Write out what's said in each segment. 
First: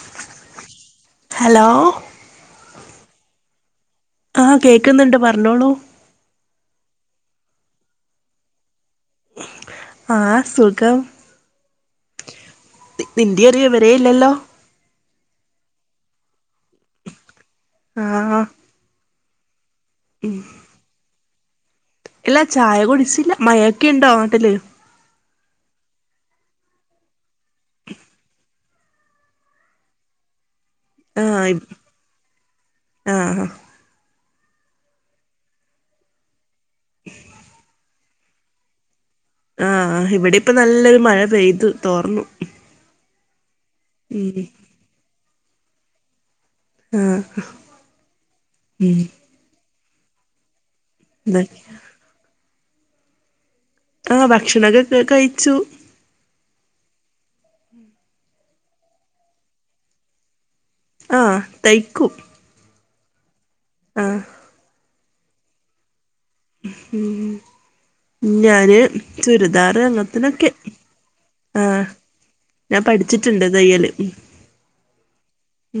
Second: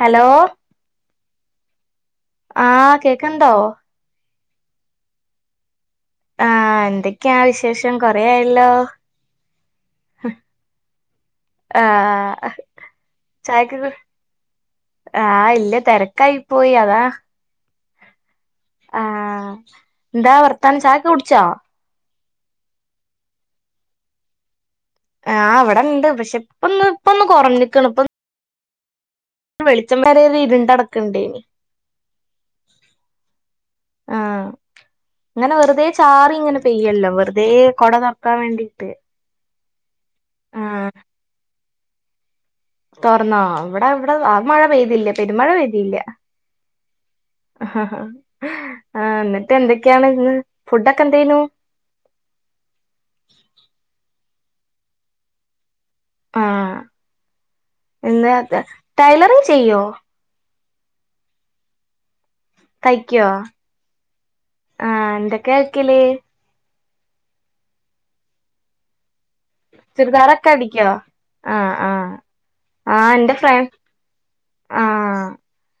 Hello hello ആഹ് കേക്കണ്ടോ? ആഹ് കേക്കുന്നുണ്ട് പറഞ്ഞോളൂ ആഹ് എന്തൊക്കെയാ വിശേഷം കൊറെയായല്ലോ? ആഹ് സുഖം ആ നിന്റെയൊരു വിവരെ ഇല്ലല്ലോ ആഹ് ഇല്ല തെരക്കായി പോയി അതാ ആഹ് ആഹ് ന്താ വർത്താനം ചായൊക്കോ കുടിച്ചോ? ഇല്ല ചായ കുടിച്ചില്ല മയൊക്കെ ഇണ്ടോ നാട്ടില് ആഹ് ഇവിടെ ഇണ്ട് പക്ഷെ ഇപ്പൊന്ന് ഇപ്പൊന്ന് കൊറഞ്ഞിക്കണ് ഇപ്പം വെളിച്ചം വെരെ ഒര് ആ ഇരുണ്ടടക്കുണ്ടേനി ഇ- ആ ആഹ് ഇങ്ങനെ വെറുതെ ചാറി ഇങ്ങനെ പെയ്യല്ലോ വെറുതെ കൊട തൊറക്കാൻ വേണ്ടി [unintelligible] ആഹ് ഇവിടെ ഇപ്പ നല്ലൊരു മഴ പെയ്തു തോർന്നു തോർന്നോ ഇവിടെ ഇവിടെ ആ ഉം മഴ പെയ്തില്ല പെരുമഴ പെയ്തിയില്ല ആ ആഹ് ഉം എന്നിട്ട് എന്തൊക്കെയാണ്ന്ന് ഫുഡൊക്കെ എന്തെയ്നു? ഇതാ. ആഹ് ഭക്ഷണൊക്കെ ക് കഴിച്ചു ആഹ് [unintelligible] ടൈലറിങ് ചെയ്യോ? ആഹ് തൈക്കും തയ്ക്കോ? ആഹ് ആഹ് എന്തൊക്കെ ആയ്ക്കല്? ഞാന് ചുരിദാറ് ചുരിദാറൊക്കെ അങ്ങനത്തിനൊക്കെ അടിക്കോ ആഹ് ഞാൻ ആഹ് എന്റെ പഠിച്ചിട്ടുണ്ട് ഫ്ര തയ്യല് ആഹ്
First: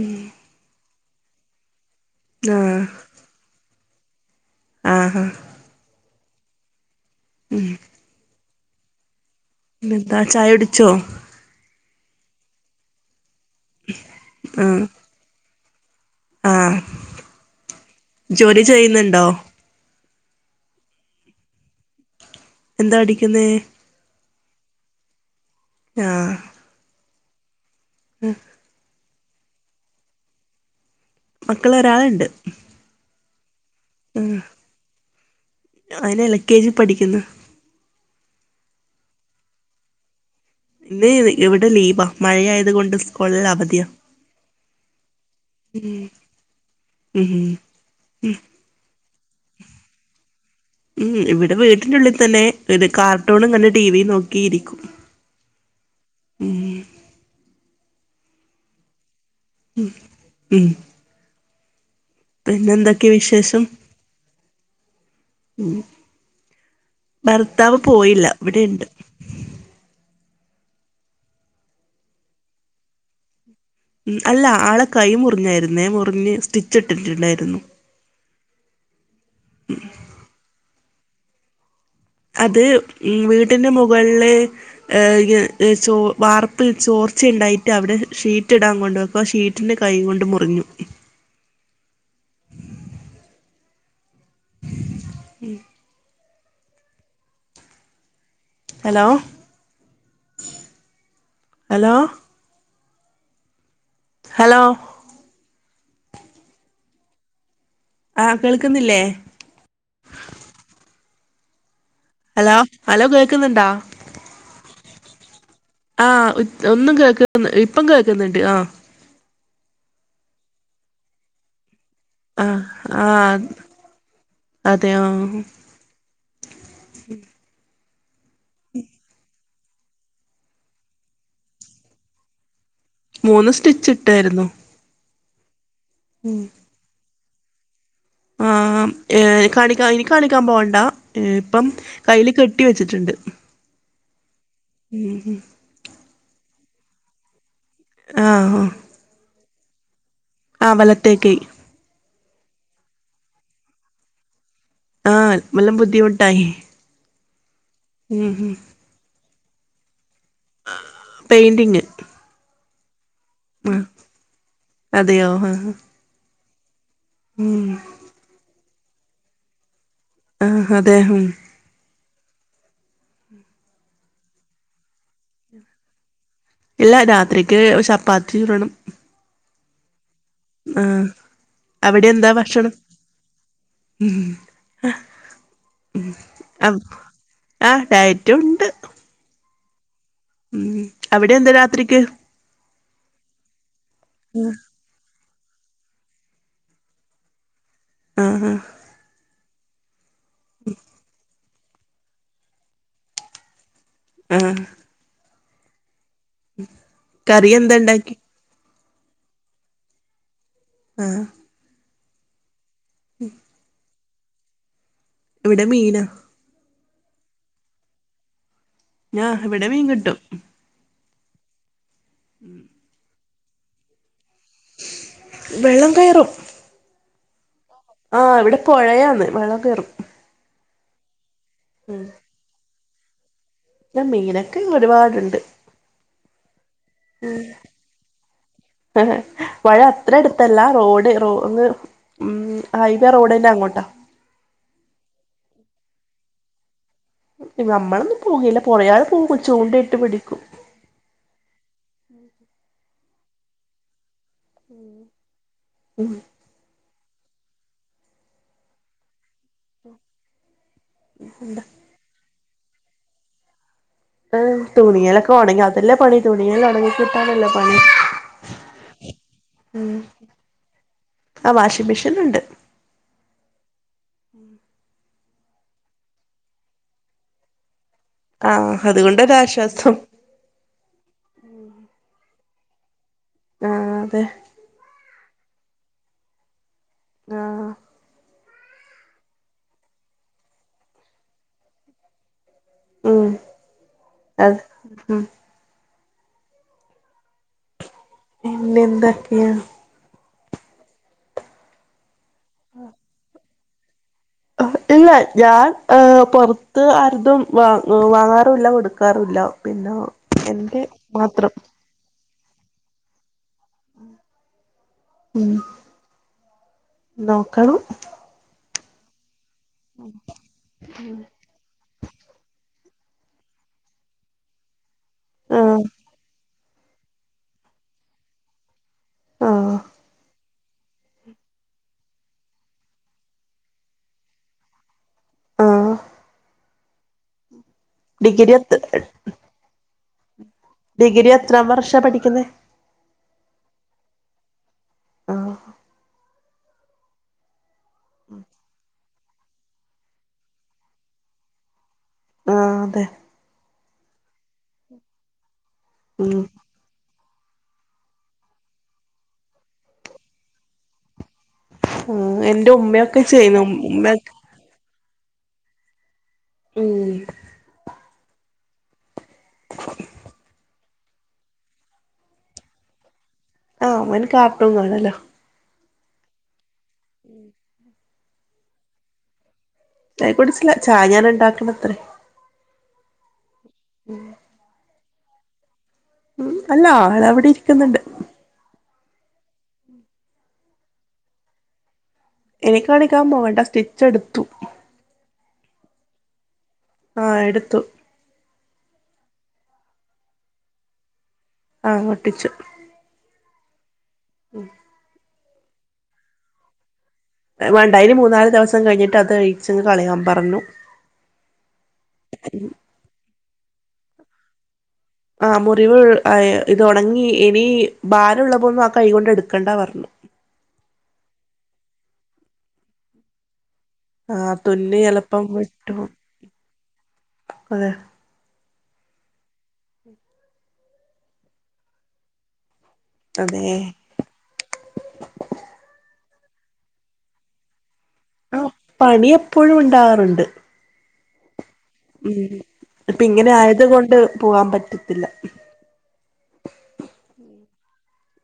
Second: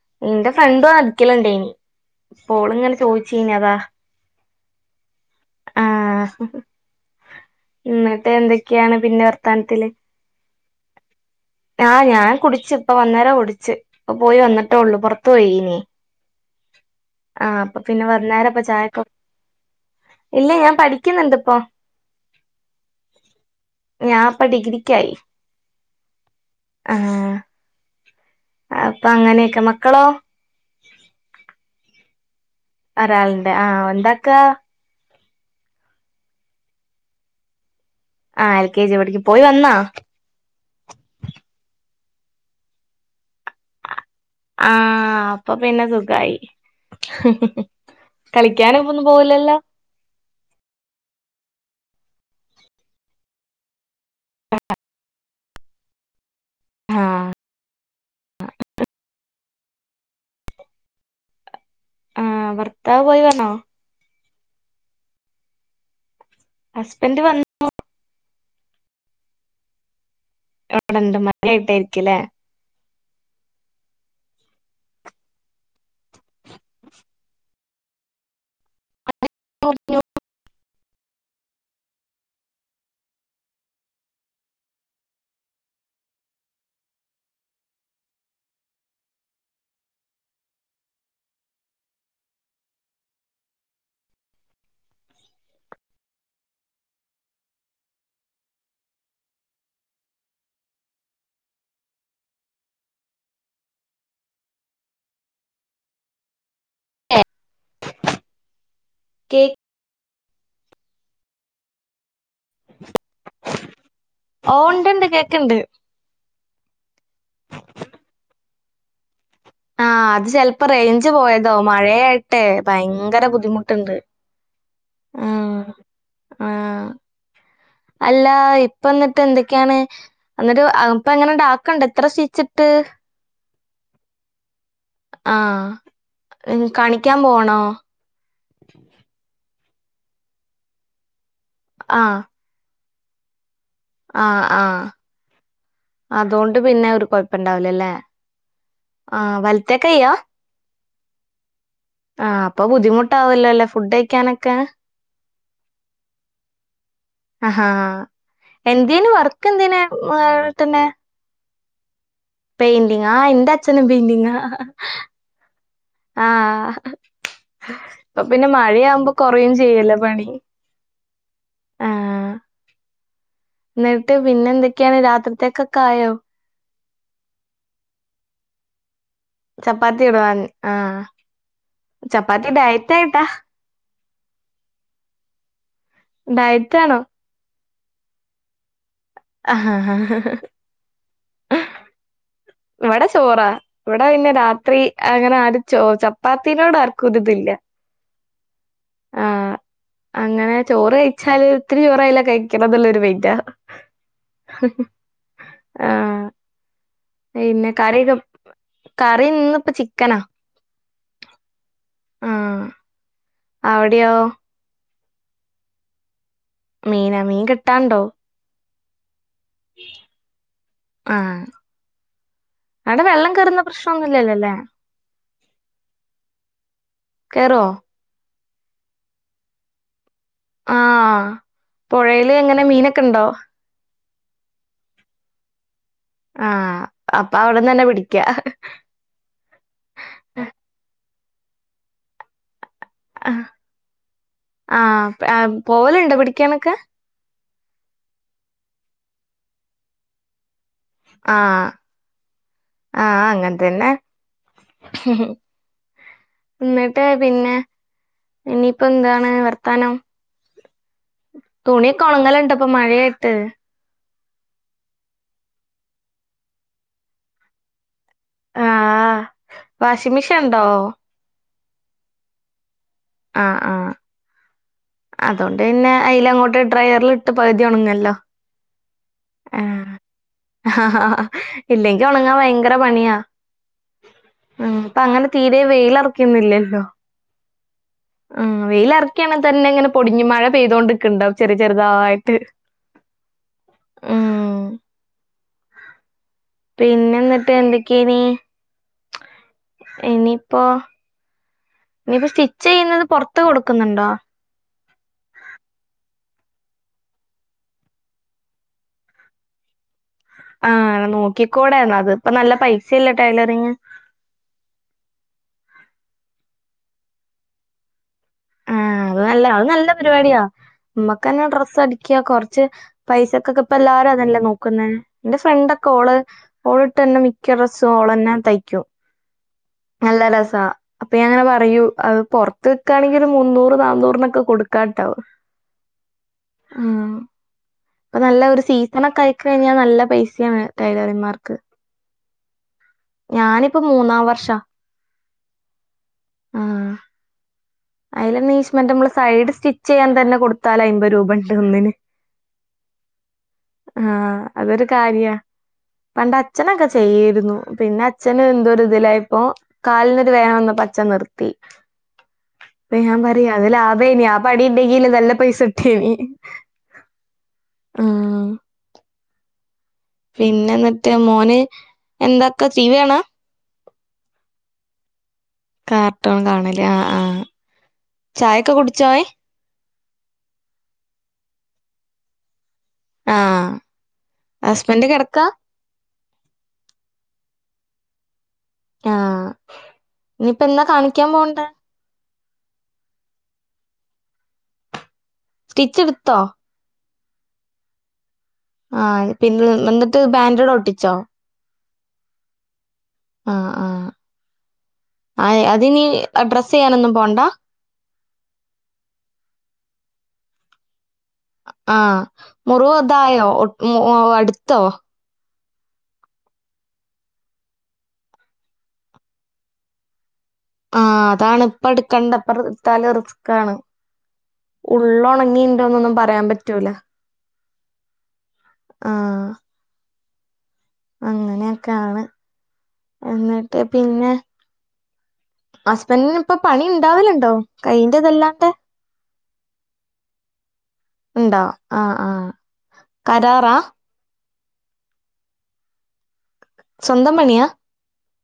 ഉം എന്റെ ഫ്രണ്ടും അടിക്കല്ണ്ടേനി ആ ഇപ്പോള്ങ്ങനെ ചോദിച്ചീനി അതാ ആഹ് ആഹ് ഉം ന്നിട്ട് എന്തൊക്കെയാണ് പിന്നെ വർ പിനെന്താ ചായ കുടിച്ചോ? ആഹ് ഞാൻ കുടിച്ച് ഇപ്പ വന്നേരം കുടിച്ച് ഇപ്പ പോയി വന്നിട്ടേ ആ ഉള്ളൂ പുറത്തു പോയിന് ആഹ് ആഹ് അപ്പൊ പിന്നെ വന്നേരപ്പൊ ജോലി ചായപ്പൊ ചെയ്യുന്നുണ്ടോ ഇല്ലേ ഞാൻ പഠിക്കുന്നുണ്ട്പ്പൊ എന്താ പഠിക്കുന്നേ? ഞാൻ ഇപ്പ ഡിഗ്രിക്കായി ആഹ് ആഹ് ഉം അപ്പൊ അങ്ങനെയൊക്കെ മക്കളോ മക്കള് ഒരാളുണ്ട് ഒരാളുണ്ട് ആഹ് ഉം എന്താക്കാ അവൻ എൽ കെ ജി പഠിക്കുന്നു ആ എൽ കെ ജി പഠിക്കുന്നു പോയി വന്നാ ഇന്ന് ഇവിടെ ലീബാ മഴയായത് കൊണ്ട് സ്കൂളിൽ അവധിയ ആഹ അപ്പൊ പിന്നെ സുഖയി ഉം കളി കളിക്കാനൊന്നും പോകലല്ലോ ഉം ഇവിടെ വീട്ടിന്റെ ഉള്ളിൽ തന്നെ ഒരു കാർട്ടൂണും അങ്ങനെ ടിവിയും നോക്കിയിരിക്കും ഉം ആഹ് ഉം ആഹ് പിന്നെ ഭർത്താവ് എന്തൊക്കെയ പോയി വന്നോ വിശേഷം ഉം ഹുസ്ബൻഡ് വന്ന ഭർത്താവ് പോയില്ല ഇവിടെ ഉണ്ട് [unintelligible] ഉം അല്ല ആളെ കൈ മുറിഞ്ഞായിരുന്നേ മുറിഞ്ഞ് സ്റ്റിച്ച് ഇട്ടിട്ടുണ്ടായിരുന്നു [unintelligible] അത് ഇ വീട്ടിന്റെ മുകളില് ചോ വാർപ്പ ചോർച്ചയുണ്ടായിട്ട് അവിടെ ഷീറ്റ് ഇടാൻ കൊണ്ട്െക്കും അപ്പൾ ആ ഷീറ്റിൻന്റെറെ കൈക കൊണ്ട് മുറിഞ്ഞു ഉം ഹലോ ഹലോ ഹലോ [unintelligible] ആഹ് കേൾക്കുന്നില്ലേ കേക്ക് ഹലോ ഹലോ കേക്കുന്നുണ്ടോ ഓ ഉണ്ട്ണ്ട് കേക്കുണ്ട് ആഹ് ഒന്നും കേക്ക ഇപ്പം കേൾക്കുന്നുണ്ട് ആഹ് ആഹ് അത് ചെലപ്പോ റേഞ്ച് പോയതോ മഴയ ട്ടെ ആ ആ ഭയങ്കര ബുദ്ധിമുട്ടുണ്ട് അതെ ആ ആഹ് ആഹ് അല്ല ഇപ്പ എന്നിട്ട് എന്തൊ യാണ് എന്നിട്ട് ഇപ്പ എങ്ങനെണ്ടാക്കണ്ട് എത്ര സ്റ്റിച്ചിട്ട് മൂന്ന് സ്റ്റിച്ച് ഇട്ടായിരുന്നു ആഹ് ഉം ഉം കണിക്കാൻ പോവാണോ ആഹ് [unintelligible] എനി കാണിക്കാൻ പോകണ്ട ഇപ്പം ആഹ് കയ്യില് കെട്ടി വെച്ചിട്ടുണ്ട് ആഹ് ആഹ് [unintelligible] അതുകൊണ്ട് പിന്നെ ഒരു കുഴപ്പംഉണ്ടാവല അല്ലെ ആഹ് ആഹ് വലത്തേ കയ്യാ ആ വലത്തേ കയ്യ്‌ ആഹ് അപ്പൊ ബുദ്ധിമുട്ടാവല്ലോ അല്ലേ ഫുഡ് കഴിക്കാനൊക്കെ ആഹ് വല്ലം ബുദ്ധിമുട്ടായി ആഹാ ഉം ഉം എന്ത്‌ നു.. വർക്ക്‌ന്തേനു ഏട്ടന്റെ പെയിന്റിങ് പെയിന്റിങാ എന്റച്ഛനും പൈന്റിങാ അതിയോ ആഹ് ഇപ്പൊ പിന്നെ മഴയാവുമ്പോ കൊറയും ചെയ്യല്ലോ പണി ആഹ് അതെ ആഹ് എന്നിട്ട് പിന്നെന്തൊക്കെയാണ് രാത്രിത്തേക്കൊക്കായോ ഇല്ല രാത്രിക്ക് ചപ്പാത്തി ചുടണം ചപ്പാത്തി ചുടണോനി ആഹ് അവിടെ എന്താ ചപ്പാത്തി ഭക്ഷണം ഡയറ്റായിട്ടാ ഡയറ്റ് ആഹ് ആണോ ആഹ് ഡയറ്റും ഉണ്ട് ആഹാ ഹാ ഉം അവിടെ എന്താ രാത്രിക്ക് ഇവിടെ ചോറാ ഇവിടെ പിന്നെ ആഹ് രാത്രി അങ്ങനെ ആര് ചോ ചപ്പാത്തിനോട് ആർക്കും ഒരിതില്ല ആഹ് ആഹ് ആഹ് അങ്ങനെ ചോറ് കഴിച്ചാല് ഇത്തിരി ചോറായലും കഴിക്കണന്നുള്ള ഒരു മൈൻഡാ ആഹ് ആഹ് [inaudible] പിന്നെ എന്താ കറി ഇണ്ടാക്കി കറി ഇന്ന് ഇപ്പ ചിക്കനാ ആഹ് ആഹ് ഉം അവിടെയോ ഇവിടെ മീനാ മീനാ മീൻ കിട്ടാണ്ടോ ഞാ ഇവിടെ മീൻ കിട്ടും ആഹ് അവിടെ വെള്ളം കേറുന്ന പ്രശ്നമൊന്നുല്ലല്ലോല്ലേ വെള്ളം കയറും കേറോ ആഹ് ഇവിടെ പുഴയാന്ന് വെള്ളം കേറും ആഹ് പൊഴേല് എങ്ങനെ മീനൊക്കെണ്ടോ മീനൊക്കെ ഒരുപാടുണ്ട് ആഹ് അപ്പൊ അവിടന്നന്നെ പിടിക്ക പുഴ അത്ര അടുത്തല്ല റോഡ് റോന്ന് ഉം ഹൈവേ റോഡിന്റെ അങ്ങോട്ട ആഹ് പോവലുണ്ടോ പിടിക്കാനൊക്കെ നമ്മളൊന്നും പോകില്ല കൊറയാള് പോകും ചൂണ്ട ഇട്ട് പിടിക്കും ആഹ് ആഹ് അങ്ങനെ തന്നെ [unintelligible] എന്നിട്ട് പിന്നെ ഇനിയിപ്പോ എന്താണ് വ ർത്താനം തുണിയകൊണുങ്ങലുണ്ട്പ്പൊ മഴയായിട്ട് തുണിലൊക്കെ ഒണങ്ങി അതെല്ലേ പണി തുണിയലൊക്കെ ഉണങ്ങി കിട്ടാണല്ലേ പണി ആഹ് വാഷിംങ്‌ മെഷീൻ ഉണ്ടോ ആഹ് വാഷിംഗ് മെഷീൻ ഉണ്ട് ആഹ് ആഹ് അതൊണ്ട് പിന്നെ അയിൽ അങ്ങോട്ട് ഡ്രയറിൽ ഇട്ട് പകുതി ഉണങ്ങല്ലോ ആഹ് അതുകൊണ്ടരാശ്വാസം ആഹ് ഇല്ലെങ്കി ഉണങ്ങാൻ ഭയങ്കര പണിയാ ആഹ് അതെ ഉ അപ്പൊ അങ്ങനെ തീരെ വെയിലറക്കുന്നില്ലല്ലോ ആ ആ വെയില ഇറക്കിയാണെങ്ക തന്നെ ഇങ്ങനെ പൊടിഞ് മഴ പെയ്തുകോകൊണ്ടിരിക്കുന്നുണ്ടാവും ചെറിയ ചെറുതായിട്ട് ഉം ഉം അത് ഉ പിന്നെ എന്നിട്ട് എന്തൊക്കെയ പിന്നെന്തൊക്കെയ? ഇനിയിപ്പോ നിപ്പോസ്റ്റിച്ചെയ്യുന്നത് പൊർത്ത് കൊട്ക്കുന്നുണ്ടോ? ഇല്ല ഞാൻ ഏ പൊർത്ത് ആര്തും വാങ്ങാറുല്ല്യ കൊടുക്കാറുല്ല. പിന്നോ ആഹ് നോക്കിക്കൂടൊന്നത് ഇപ്പനല്ല പൈസല്ലേ ടൈലറിങ്ങ് ഉം നോക്കണം. ആഹ് അതല്ല അത് നല്ല പരിപാടിയാ മ്മക്കന്നെ ഡ്രസ്സടി ക്ക്യാ കൊർച്ച് പൈസൊക്കൊക്കെ ഇപ്പല്ലാരും അതല്ലേ നോക്കുന്നേ ഇന്റെ ആഹ് ഫ്രണ്ടൊക്കെ ഓള് ഓൾട്ടെര്ണെ മിക്കഡ്രസ്സും ഓളെന്നെ തയ്ക്കും. ആഹ് നല്ലരെസാ അപ്പൊ ഞാനാപറയൂ അഹ് പൊർത്ത് വിക്കാണെങ്കിൽ ഒര് മുന്നൂറ് നന്നൂറിനൊക്കെ കൊടുക്കാട്ടോ. ആഹ് ആഹ് ഇപ്പൊനല്ല ഡിഗ്രി ഒര് എത്ര സീസണൊക്കയ്ക്ക് കഴിഞ്ഞാൽ നല്ലപൈസേണ്. ഡിഗ്രി എത്രാംവർഷം പഠിക്കുന്നേ ഞാനിപ്പോ മൂന്നാംവർഷ ആഹ് ആഹ് അയ്ല്നീശ്മെന്റ് മ്മള്സൈഡ് സ്റ്റിചെയ്യാൻ തെന്നെകൊടുത്താലയ്മ്പത് രൂപണ്ട് ഒന്നിന് അഹ് അതെ ആഹ് അതൊരുകാര്യ പണ്ട് ഉം അച്ഛനൊക്കെചെയ്യേര്ന്നു പിന്നെഅ ച്ഛന് എന്തോരുതിലയപ്പോ കാൽന്നൊരു വേനവന്നപ്പോ അച്ഛൻനിർത്തി. ആഹ് എന്റെ ഉമ്മയൊക്കെചെയ്യുന്നു ഉമ്മയൊക്കേ വടിണ്ടെങ്കിൽ നല്ലപൈസ ഇട്ടിനി ഉം [inaudible] പിന്നെന്ന്ട്ട് മോന്എന്താക്ക ടീ വി കാണാ ആഹ് ഓന് കാർട്ടൂൺകാണാലോ. കാർട്ടോൺ കാണലേ ആഹ് ആഹ് ചായൊക്കെകുടിച്ചോ അവൻ ചായ കുടിച്ചില്ല ചായ ഞാൻ ഇണ്ടാക്കണത്രേ ആഹ് ഹസ്ബന്റ് കെടക്കാ? ഉം അല്ല ആളവിടെ ഇരിക്കുന്നുണ്ട്. ആഹ് [inaudible] നിപ്പോ എന്നാകാണിക്കാൻ പോവണ്ടേ? എനിക്കണിക്കാൻ പോകണ്ട സ്റ്റിച്ച് എട്ത്തു. സ്റ്റിച്ച് ഇട്ത്തോ? ആഹ് എടുത്തു. ആഹ് പിന്നെന്ന്ട്ട് ബാന്റെട്ഒട്ടിച്ചോ? ആഹ് ഒട്ടിച്ചു. ആഹ് ആഹ് ഉം അഹ് അത് ഇനി ഡ്രസ്സെയ്യാനൊന്നും പോണ്ട? വാണ്ടഇനി മൂന്നാല് ദിവസം കഴിഞ്ഞിട്ട് അത് കഴിച്ച്ങ്ങ് കളയാൻപറഞ്ഞു. ആഹ് മുറിവ് ഇതായോ ഒ മ് അട്ത്തോ ആഹ് മുറിവ് ആഹ് ഇത് ഒണങ്ങി ഇനി ഭാരള്ളതൊന്നും ആ കൈയ്യ് കൊണ്ട് എടുക്കണ്ടാ പറഞ്ഞു. ആഹ് അതാണ് ഇപ്പ എട്ക്കണ്ട ഇപ്പോ എടുത്താല് റിസ്ക്കാണ്. ആ തുന്നി എളുപ്പം വിട്ടു ഉള്ളൊണങ്ങിണ്ടോന്നൊന്നും പറയാൻ പറ്റൂല. അതെ ആഹ് അങ്ങനെയൊക്കെയാണ് അതെ എന്നിട്ട് പിന്നെ ഹസ്ബന്റിന് ഇപ്പ പണി ഉണ്ടാവലുണ്ടോ ആ കയ്യിന്റെതല്ലാണ്ടെ പണി എപ്പോഴും ഉണ്ടാകാറുണ്ട് ഉണ്ടോ ആഹ് ഉമ് ഇപ്പൊ ഇങ്ങനെ ആയതു കൊണ്ട് പോവാൻ പറ്റത്തില്ല സ്വന്തം പണിയാ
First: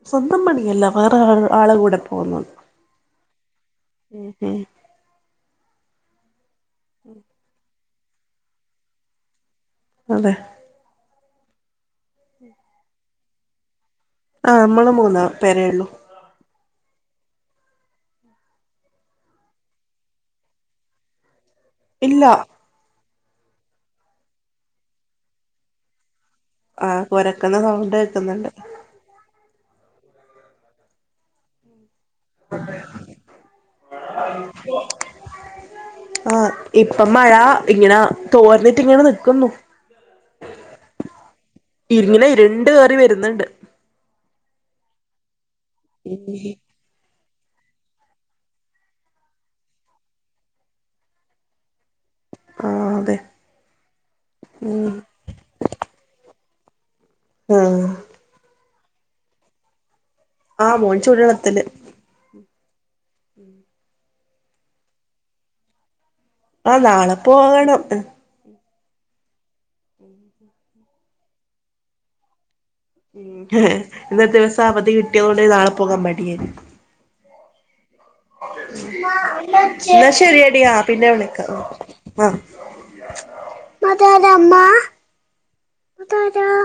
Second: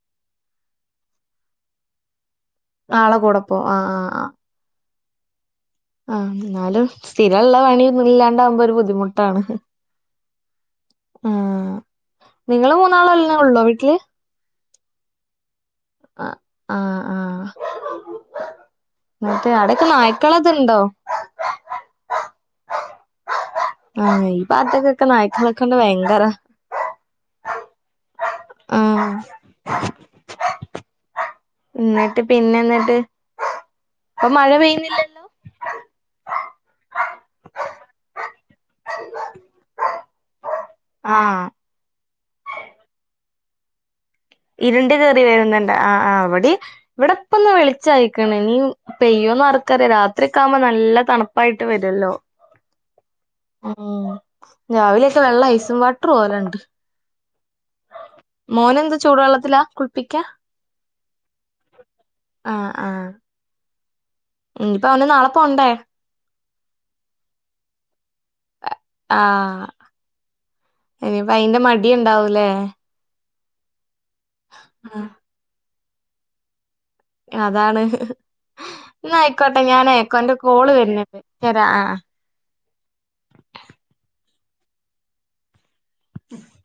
സ്വന്തം പണിയല്ല വേറെ ആളെ കൂടെ പോകുന്നതാ ആളെ കൂടെ പോ ആഹ് ആഹ് ആഹ് ഉമ് ആഹ് എന്നാലും സ്ഥിരള്ള പണിയൊന്നും ഇല്ലാണ്ടാവുമ്പോ ഒരു ബുദ്ധിമുട്ടാണ് അതെ ആഹ് നിങ്ങള് മൂന്നാളല്ലേ ഉള്ളോ വീട്ടില് ആഹ് നമ്മള് മൂന്ന് പേരേള്ളു ആഹ് ആഹ് ആഹ് മറ്റേ അവിടൊക്കെ നായ്ക്കളൊക്കെ ഇണ്ടോ ഇല്ല ആഹ് ഈ ഭാഗത്തൊക്കൊക്കെ നായ്ക്കളെ കൊണ്ട് ഭയങ്കര ആഹ് കുരക്കുന്ന സൗണ്ട് കേക്കുന്നുണ്ട് ആഹ് എന്നിട്ട് പിന്നെ എന്നിട്ട് ഇപ്പൊ മഴ പെയ്യുന്നില്ല ആഹ് ഇപ്പം മഴ ഇങ്ങനെ തോർന്നിട്ടിങ്ങനെ നിക്കുന്നു ആഹ് ഇങ്ങനെ ഇരുണ്ട് കേറി വരുന്നുണ്ട് ഇരുണ്ട് കേറി വരുന്നുണ്ട് ആഹ് ആഹ് ഇവിടെയും ഇവിടെ പ്പന്ന് വെളിച്ചായിക്കണ് ഇനിയും പെയ്യൊന്ന് ആർക്കറിയാം രാത്രിയൊക്കെ ആവുമ്പോ നല്ല തണുപ്പായിട്ട് വരുല്ലോ ആഹ് അതെ ആഹ് ഉം രാവിലെയൊക്കെ വെള്ള ഐസും വാട്ടർ പോലെയുണ്ട് ആഹ് മോനെന്ത് ചൂടു വെള്ളത്തിലാ കുളിപ്പിക്കാ ആഹ് മോൻ ചൂടു വെള്ളത്തില് ആഹ് ആഹ് ഉമ് ഉമ് ഇപ്പൊ അവന് നാളെ പോണ്ടേ ആഹ് നാളെ പോകണം ആഹ് ഇനിയിപ്പ അയിന്റെ മടി ഇണ്ടാവു ലേ ഇന്നത്തെ ദിവസം അവധി കിട്ടിയത് കൊണ്ട് നാളെ പോകാൻ മടിയ അതാണ് എന്നാ ആയിക്കോട്ടെ ഞാനേ എന്നാ ഇക്കാന്റെ ശെരിയടിയാ കോള് പിന്നെ വരുന്നുണ്ട് വിളിക്കാം ശരി ആഹ് മ്മ അതാരാ അമ്മ അതാരാ